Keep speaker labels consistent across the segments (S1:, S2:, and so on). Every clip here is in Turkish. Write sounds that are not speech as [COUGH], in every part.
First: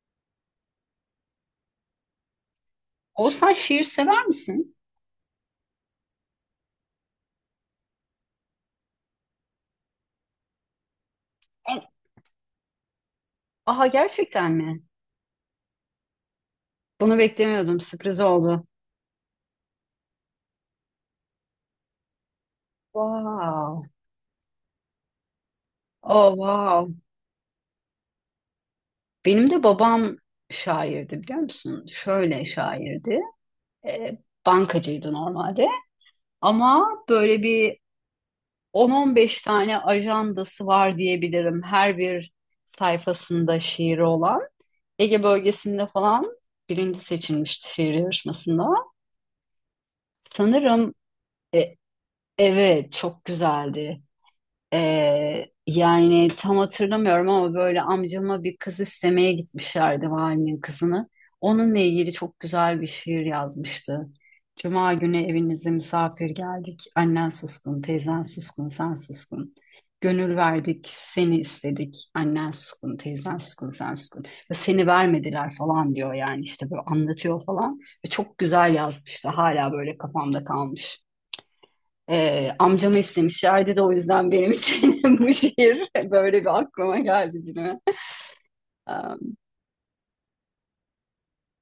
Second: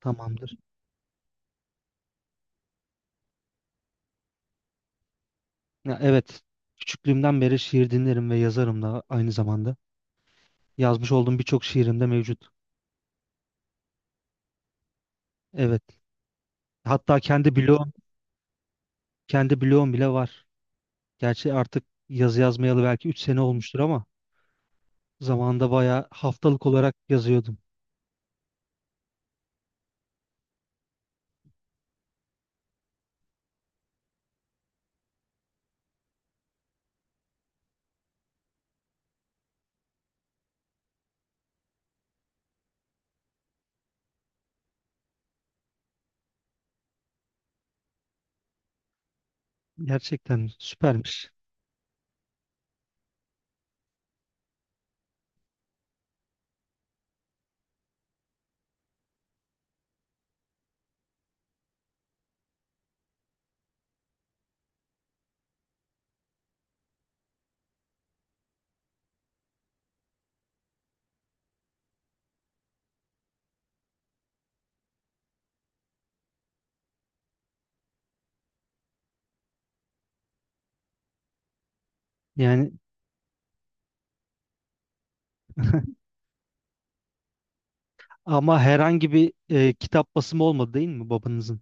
S1: Tamamdır.
S2: Oğuzhan şiir sever misin?
S1: Ya evet. Küçüklüğümden beri şiir dinlerim ve yazarım da aynı zamanda. Yazmış olduğum birçok
S2: Evet.
S1: şiirim de mevcut.
S2: Aha gerçekten mi?
S1: Evet.
S2: Bunu
S1: Hatta
S2: beklemiyordum. Sürpriz oldu.
S1: kendi bloğum bile var. Gerçi artık yazı yazmayalı belki 3 sene olmuştur
S2: Wow.
S1: ama zamanında bayağı
S2: Oh
S1: haftalık
S2: wow.
S1: olarak yazıyordum.
S2: Benim de babam şairdi biliyor musun? Şöyle şairdi. Ee, Bankacıydı normalde. Ama böyle bir 10-15 tane ajandası var diyebilirim. Her bir sayfasında şiiri olan. Ege bölgesinde falan birinci seçilmişti şiir yarışmasında.
S1: Gerçekten
S2: Sanırım
S1: süpermiş.
S2: e, evet çok güzeldi. Yani tam hatırlamıyorum ama böyle amcama bir kız istemeye gitmişlerdi valinin kızını. Onunla ilgili çok güzel bir şiir yazmıştı. Cuma günü evinize misafir geldik. Annen suskun, teyzen suskun, sen suskun. Gönül verdik, seni istedik. Annen suskun, teyzen suskun, sen suskun. Ve seni vermediler falan diyor yani işte böyle anlatıyor falan. Ve çok güzel yazmıştı. Hala böyle kafamda kalmış.
S1: Yani
S2: Amcam istemişlerdi de o yüzden benim için [LAUGHS] bu şiir böyle bir aklıma geldi dilime.
S1: ama herhangi bir
S2: Ee,
S1: kitap basımı olmadı değil mi babanızın?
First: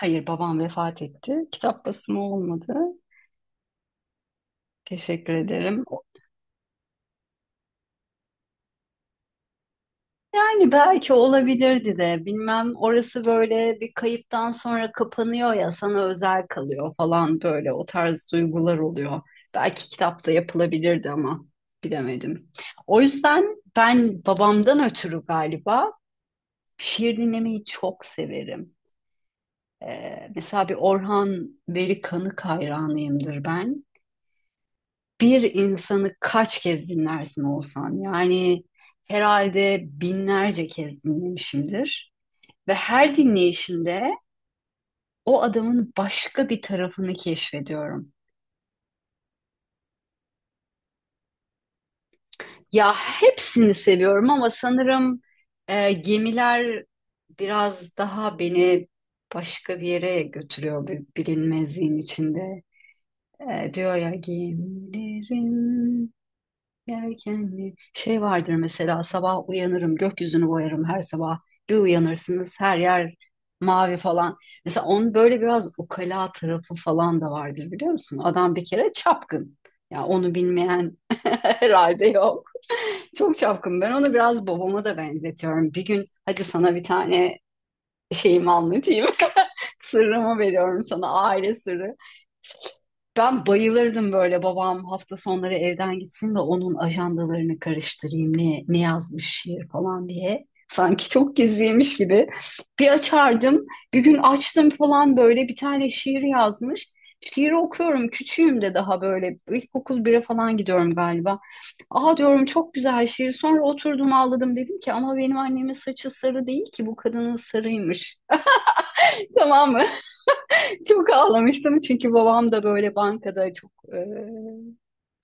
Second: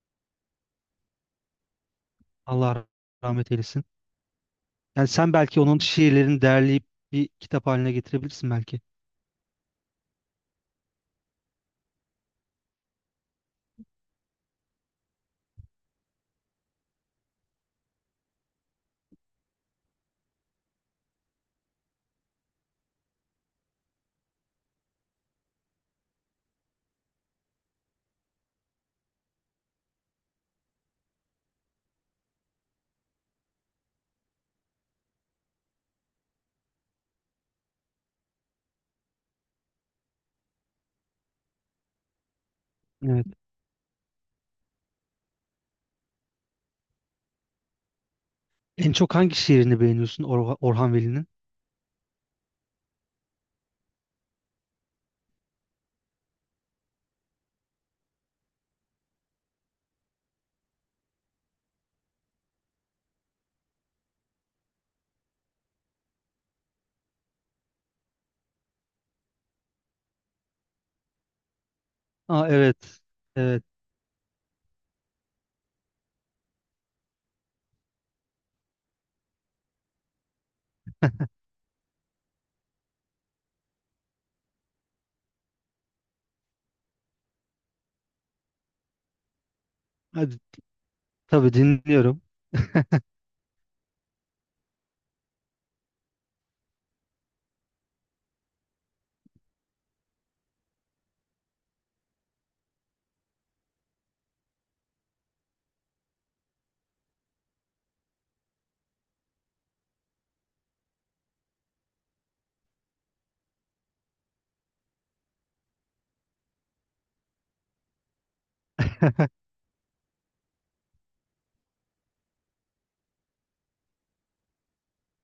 S2: hayır, babam vefat etti. Kitap basımı olmadı.
S1: Allah rahmet eylesin. Yani
S2: Teşekkür
S1: sen belki onun
S2: ederim.
S1: şiirlerini derleyip bir kitap haline getirebilirsin belki.
S2: Yani belki olabilirdi de bilmem, orası böyle bir kayıptan sonra kapanıyor ya, sana özel kalıyor falan, böyle o tarz duygular oluyor. Belki kitapta yapılabilirdi ama bilemedim. O yüzden ben babamdan ötürü galiba şiir dinlemeyi çok severim. Mesela bir Orhan Veli Kanık hayranıyımdır ben. Bir insanı kaç kez dinlersin Oğuzhan? Yani herhalde binlerce kez dinlemişimdir. Ve her dinleyişimde o adamın başka bir tarafını keşfediyorum.
S1: En çok hangi şiirini beğeniyorsun Orhan Veli'nin?
S2: Ya hepsini seviyorum ama sanırım gemiler biraz daha beni başka bir yere götürüyor, bir bilinmezliğin içinde. Diyor ya gemilerin. Erkenli şey vardır mesela, sabah uyanırım gökyüzünü boyarım her sabah, bir
S1: Aa,
S2: uyanırsınız her
S1: evet.
S2: yer
S1: Evet.
S2: mavi falan. Mesela onun böyle biraz ukala tarafı falan da vardır biliyor musun? Adam bir kere çapkın. Ya onu bilmeyen [LAUGHS] herhalde yok. Çok çapkın. Ben onu biraz babama da benzetiyorum. Bir gün hadi sana bir tane şeyimi anlatayım. [LAUGHS] Sırrımı
S1: Hadi
S2: veriyorum sana,
S1: tabii
S2: aile sırrı.
S1: dinliyorum.
S2: Ben bayılırdım böyle, babam hafta sonları evden gitsin de onun ajandalarını karıştırayım ne yazmış şiir falan diye. Sanki çok gizliymiş gibi. Bir açardım, bir gün açtım falan, böyle bir tane şiir yazmış. Şiiri okuyorum, küçüğüm de daha, böyle ilkokul bire falan gidiyorum galiba. Aha diyorum, çok güzel şiir. Sonra oturdum ağladım, dedim ki ama benim annemin saçı sarı değil ki, bu kadının sarıymış. [LAUGHS] Tamam mı? Çok ağlamıştım, çünkü babam da böyle bankada çok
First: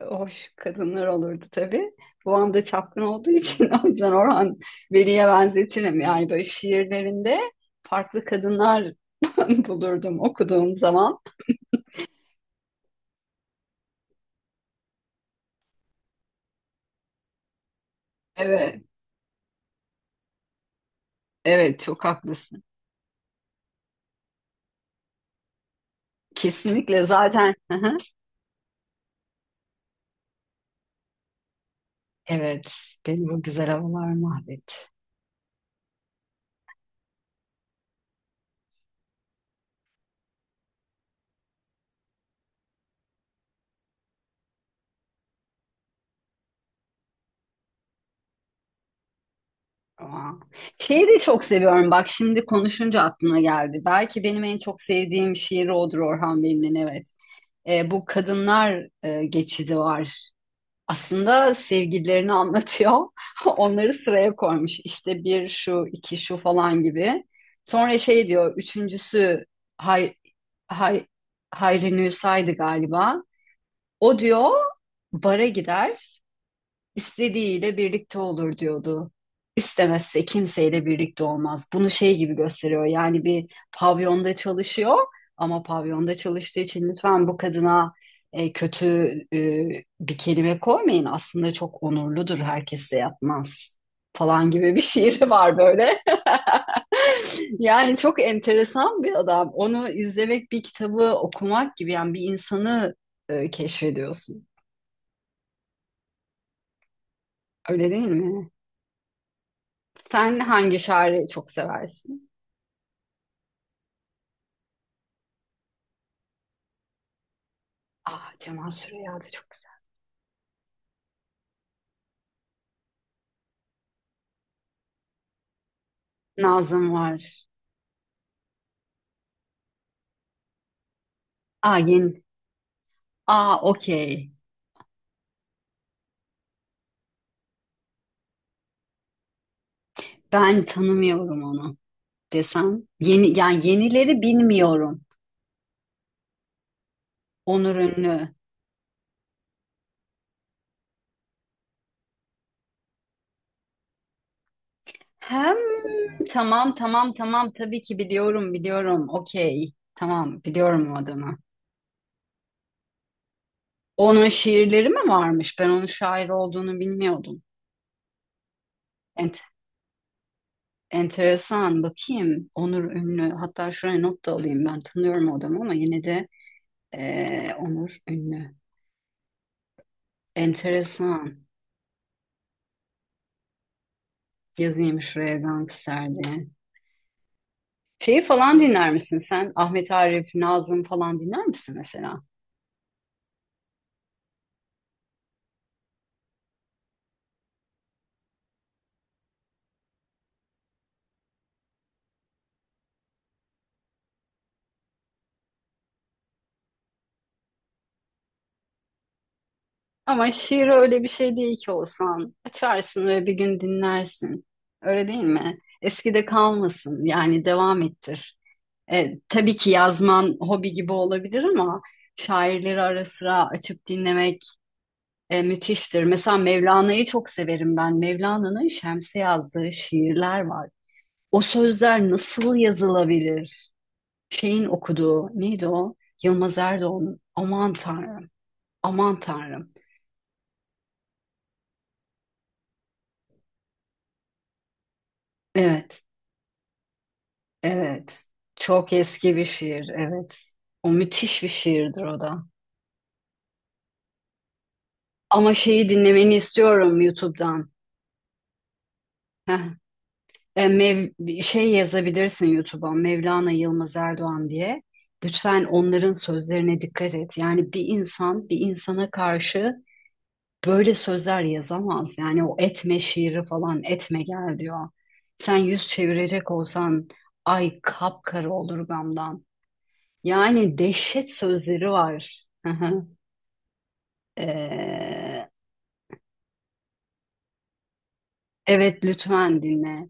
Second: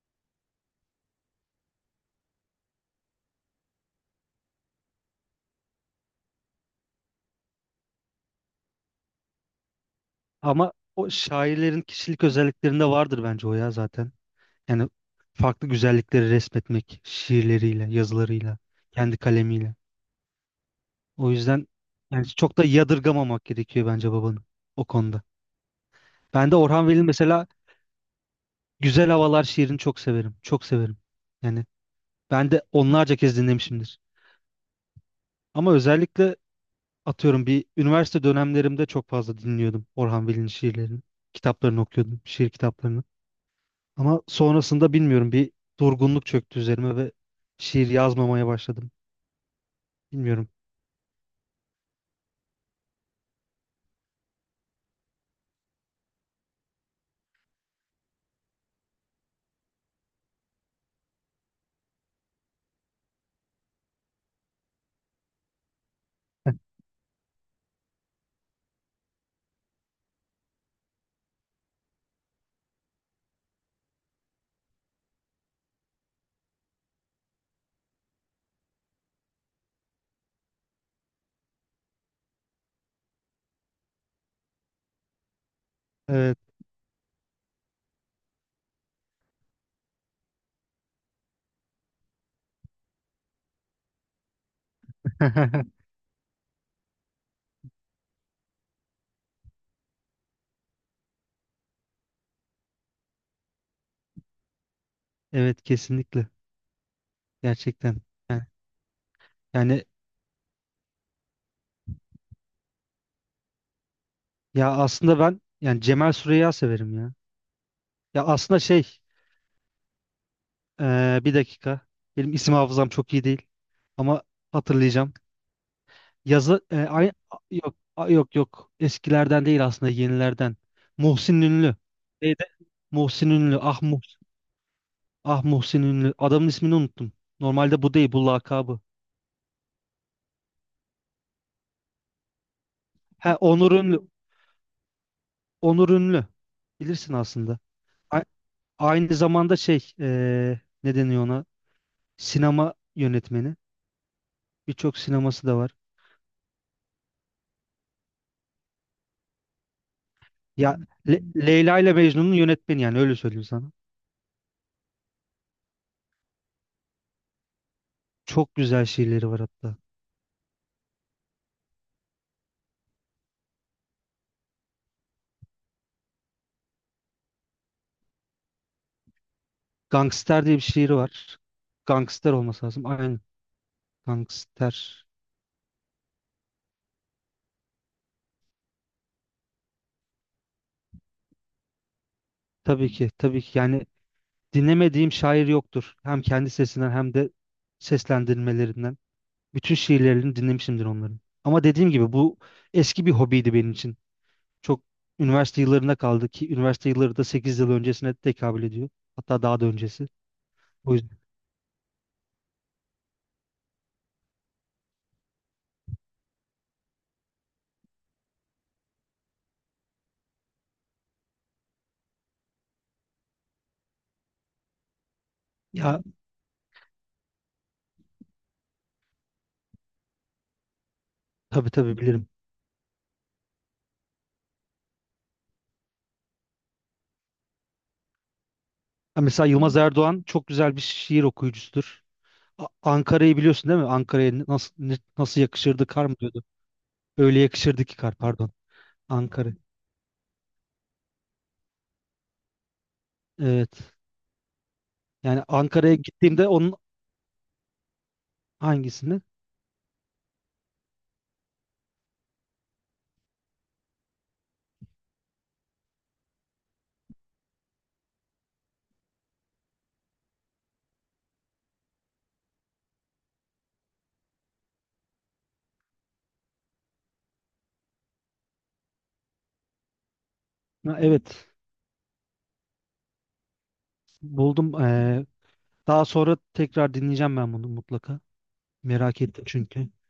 S2: hoş kadınlar olurdu tabii. Babam da çapkın olduğu için [LAUGHS] o yüzden Orhan Veli'ye benzetirim. Yani böyle şiirlerinde farklı kadınlar [LAUGHS] bulurdum
S1: Ama
S2: okuduğum
S1: o
S2: zaman.
S1: şairlerin kişilik özelliklerinde vardır bence o ya zaten. Yani farklı güzellikleri resmetmek şiirleriyle, yazılarıyla,
S2: Evet,
S1: kendi kalemiyle. O yüzden
S2: evet çok
S1: yani çok
S2: haklısın.
S1: da yadırgamamak gerekiyor bence babanın o konuda. Ben de Orhan Veli'nin
S2: Kesinlikle
S1: mesela
S2: zaten. [LAUGHS] Hı hı.
S1: Güzel Havalar şiirini çok severim. Çok severim. Yani ben de
S2: Evet,
S1: onlarca
S2: benim
S1: kez
S2: bu güzel
S1: dinlemişimdir.
S2: havalar mahvetti.
S1: Ama özellikle atıyorum bir üniversite dönemlerimde çok fazla dinliyordum Orhan Veli'nin şiirlerini. Kitaplarını okuyordum, şiir kitaplarını. Ama sonrasında bilmiyorum bir durgunluk çöktü üzerime ve şiir yazmamaya başladım.
S2: Aa.
S1: Bilmiyorum.
S2: Şeyi de çok seviyorum. Bak, şimdi konuşunca aklıma geldi. Belki benim en çok sevdiğim şiir odur, Orhan Veli'nin. Evet. Bu kadınlar geçidi var. Aslında sevgililerini anlatıyor. [LAUGHS] Onları sıraya koymuş. İşte bir şu, iki şu
S1: [LAUGHS]
S2: falan gibi. Sonra şey diyor, üçüncüsü Hay, Hay, Hayri Nusa'ydı galiba. O diyor bara gider, istediğiyle birlikte olur diyordu. İstemezse kimseyle birlikte olmaz. Bunu şey gibi gösteriyor. Yani bir pavyonda çalışıyor, ama pavyonda
S1: Evet.
S2: çalıştığı için lütfen bu kadına kötü e, bir kelime koymayın. Aslında çok onurludur. Herkesle yapmaz falan gibi bir [LAUGHS] şiiri var
S1: [LAUGHS]
S2: böyle. [LAUGHS] Yani çok enteresan bir adam. Onu izlemek bir kitabı okumak gibi, yani bir insanı keşfediyorsun.
S1: Evet, kesinlikle.
S2: Öyle
S1: Gerçekten.
S2: değil
S1: Yani,
S2: mi?
S1: yani
S2: Sen hangi şairi çok seversin?
S1: ya aslında ben yani Cemal Süreya severim ya. Ya
S2: Aa,
S1: aslında
S2: Cemal
S1: şey
S2: Süreya da çok güzel.
S1: bir dakika. Benim isim hafızam çok iyi değil. Ama hatırlayacağım. Yazı
S2: Nazım
S1: aynı
S2: var.
S1: yok yok yok eskilerden değil aslında yenilerden. Muhsin Ünlü.
S2: Aa, yeni.
S1: Neydi? Muhsin
S2: Aa,
S1: Ünlü. Ah Muhsin,
S2: okey.
S1: ah Muhsin Ünlü. Adamın ismini unuttum. Normalde bu değil bu lakabı.
S2: Ben tanımıyorum onu desem.
S1: He
S2: Yeni, yani
S1: Onur Ünlü.
S2: yenileri bilmiyorum.
S1: Onur Ünlü. Bilirsin aslında.
S2: Onur
S1: A-
S2: Ünlü.
S1: Aynı zamanda şey ne deniyor ona? Sinema yönetmeni. Birçok sineması
S2: Hem
S1: da var.
S2: tamam, tamam, tamam, tabii ki biliyorum, biliyorum. Okey. Tamam,
S1: Ya
S2: biliyorum o adamı.
S1: Leyla ile Mecnun'un yönetmeni yani öyle söyleyeyim sana.
S2: Onun şiirleri mi varmış? Ben onun şair olduğunu bilmiyordum.
S1: Çok güzel şiirleri
S2: Ent
S1: var hatta.
S2: Enteresan. Bakayım. Onur Ünlü. Hatta şuraya not da alayım. Ben tanıyorum o adamı ama yine de Onur Ünlü.
S1: Gangster diye bir şiiri
S2: Enteresan.
S1: var. Gangster olması lazım. Aynen.
S2: Yazayım
S1: Gangster.
S2: şuraya gangster diye. Şeyi falan dinler misin sen? Ahmet Arif, Nazım falan dinler misin mesela?
S1: Tabii ki, tabii ki. Yani dinlemediğim şair yoktur. Hem kendi sesinden hem de seslendirmelerinden. Bütün şiirlerini dinlemişimdir onların. Ama dediğim gibi bu eski bir hobiydi benim için. Çok üniversite yıllarına kaldı ki üniversite yılları da 8 yıl öncesine tekabül ediyor. Hatta daha da öncesi.
S2: Ama şiir
S1: O
S2: öyle bir
S1: yüzden
S2: şey değil ki olsan. Açarsın ve bir gün dinlersin. Öyle değil mi? Eskide kalmasın. Yani devam ettir. Tabii ki yazman hobi gibi olabilir, ama şairleri ara sıra açıp dinlemek
S1: ya
S2: müthiştir. Mesela Mevlana'yı çok severim ben. Mevlana'nın Şems'e yazdığı şiirler var. O
S1: tabii, tabii
S2: sözler
S1: bilirim.
S2: nasıl yazılabilir? Şeyin okuduğu neydi o? Yılmaz Erdoğan'ın. Aman Tanrım. Aman
S1: Ha, mesela
S2: Tanrım.
S1: Yılmaz Erdoğan çok güzel bir şiir okuyucusudur. Ankara'yı biliyorsun değil mi? Ankara'ya nasıl nasıl yakışırdı
S2: Evet,
S1: kar mı diyordu. Öyle yakışırdı ki kar,
S2: evet.
S1: pardon.
S2: Çok eski bir
S1: Ankara.
S2: şiir, evet. O müthiş bir şiirdir o da.
S1: Evet. Yani
S2: Ama şeyi
S1: Ankara'ya
S2: dinlemeni
S1: gittiğimde onun
S2: istiyorum YouTube'dan.
S1: hangisini?
S2: Heh. Şey yazabilirsin YouTube'a, Mevlana Yılmaz Erdoğan diye. Lütfen onların sözlerine dikkat et. Yani bir insan bir insana karşı böyle sözler yazamaz. Yani o etme şiiri falan, etme gel diyor. Sen yüz çevirecek olsan ay kapkara olur gamdan. Yani
S1: Ha,
S2: dehşet
S1: evet.
S2: sözleri var. Hı hı.
S1: Buldum.
S2: Ee,
S1: Daha sonra tekrar dinleyeceğim ben bunu mutlaka.
S2: evet,
S1: Merak ettim
S2: lütfen
S1: çünkü.
S2: dinle.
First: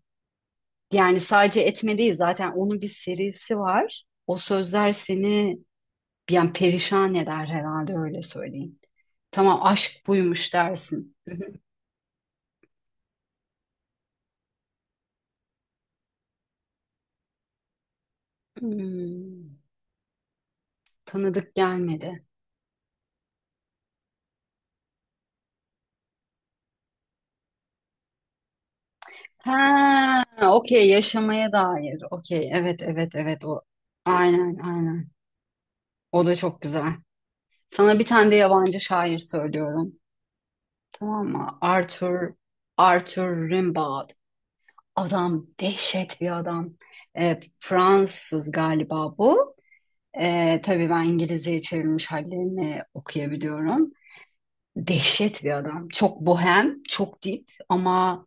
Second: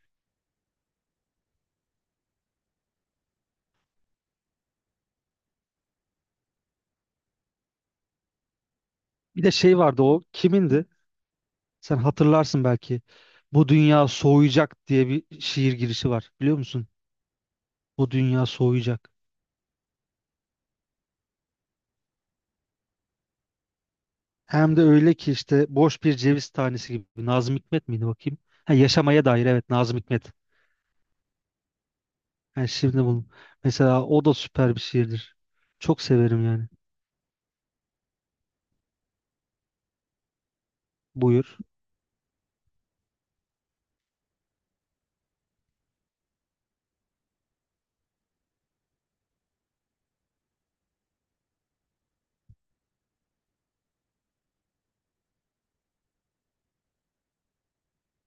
S2: Yani sadece etme değil, zaten onun bir serisi var. O sözler seni yani perişan eder herhalde, öyle söyleyeyim.
S1: Bir de
S2: Tamam,
S1: şey
S2: aşk
S1: vardı o
S2: buymuş
S1: kimindi?
S2: dersin. Hı hı.
S1: Sen hatırlarsın belki. Bu dünya soğuyacak diye bir şiir girişi var. Biliyor musun? Bu dünya soğuyacak.
S2: Hmm, Tanıdık gelmedi.
S1: Hem de öyle ki işte boş bir ceviz tanesi gibi. Nazım Hikmet miydi bakayım? Ha, yaşamaya dair, evet Nazım
S2: Ha,
S1: Hikmet.
S2: okey, yaşamaya dair. Okey,
S1: Yani
S2: evet,
S1: şimdi
S2: evet,
S1: bunu
S2: evet, o.
S1: mesela o da
S2: Aynen,
S1: süper bir
S2: aynen.
S1: şiirdir. Çok
S2: O da
S1: severim
S2: çok
S1: yani.
S2: güzel. Sana bir tane de yabancı şair söylüyorum. Tamam mı?
S1: Buyur.
S2: Arthur Rimbaud. Adam dehşet bir adam. Fransız galiba bu. Tabii ben İngilizceye çevrilmiş hallerini okuyabiliyorum. Dehşet bir adam. Çok bohem, çok dip, ama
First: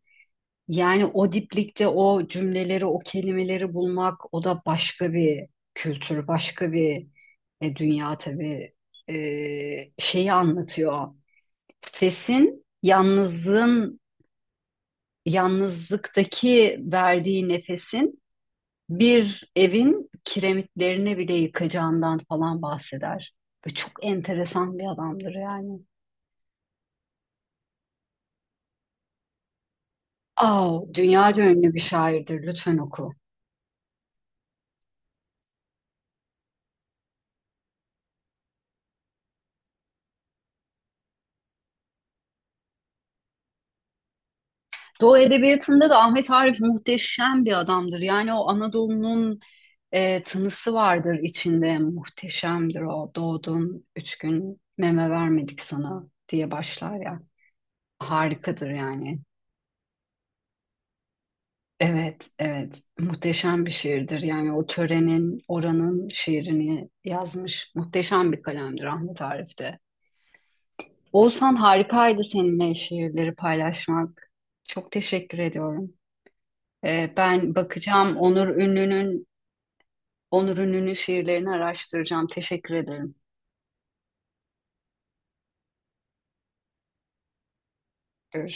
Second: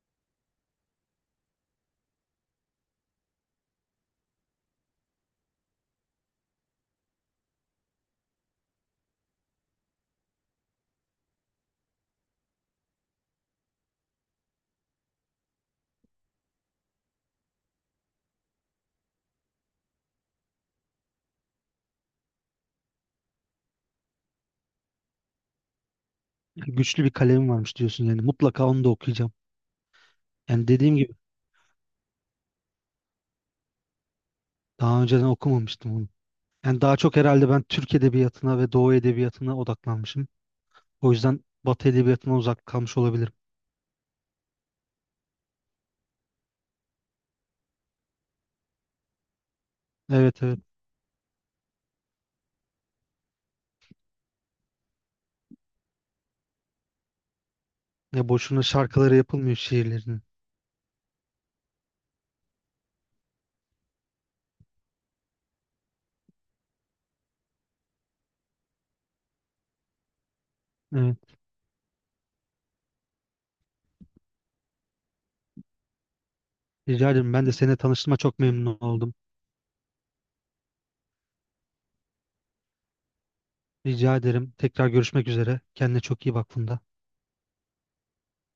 S2: yani o diplikte o cümleleri, o kelimeleri bulmak, o da başka bir kültür, başka bir dünya tabii. E, Şeyi anlatıyor. Sesin, yalnızlığın, yalnızlıktaki verdiği nefesin bir evin kiremitlerini bile yıkacağından falan bahseder. Ve çok enteresan bir adamdır yani.
S1: Yani güçlü bir kalemim varmış diyorsun yani. Mutlaka onu da okuyacağım. Yani
S2: Aa,
S1: dediğim gibi
S2: dünyaca ünlü bir şairdir. Lütfen oku.
S1: daha önceden okumamıştım onu. Yani daha çok herhalde ben Türk edebiyatına ve Doğu edebiyatına odaklanmışım. O yüzden Batı edebiyatına uzak kalmış olabilirim.
S2: Doğu Edebiyatı'nda da Ahmet Arif muhteşem bir adamdır. Yani o Anadolu'nun
S1: Evet, evet.
S2: tınısı vardır içinde. Muhteşemdir o. Doğdun 3 gün meme vermedik sana diye başlar ya.
S1: Ya boşuna
S2: Harikadır
S1: şarkıları
S2: yani.
S1: yapılmıyor şiirlerinin.
S2: Evet, evet. Muhteşem bir şiirdir. Yani o törenin, oranın şiirini yazmış. Muhteşem bir kalemdir Ahmet Arif de.
S1: Evet.
S2: Oğuzhan, harikaydı seninle şiirleri paylaşmak. Çok teşekkür ediyorum.
S1: Rica ederim. Ben de
S2: Ben
S1: seninle
S2: bakacağım,
S1: tanıştığıma çok memnun oldum.
S2: Onur'un ünlü şiirlerini araştıracağım. Teşekkür ederim.
S1: Rica ederim. Tekrar görüşmek üzere. Kendine çok iyi bak, Funda.
S2: Görüşürüz.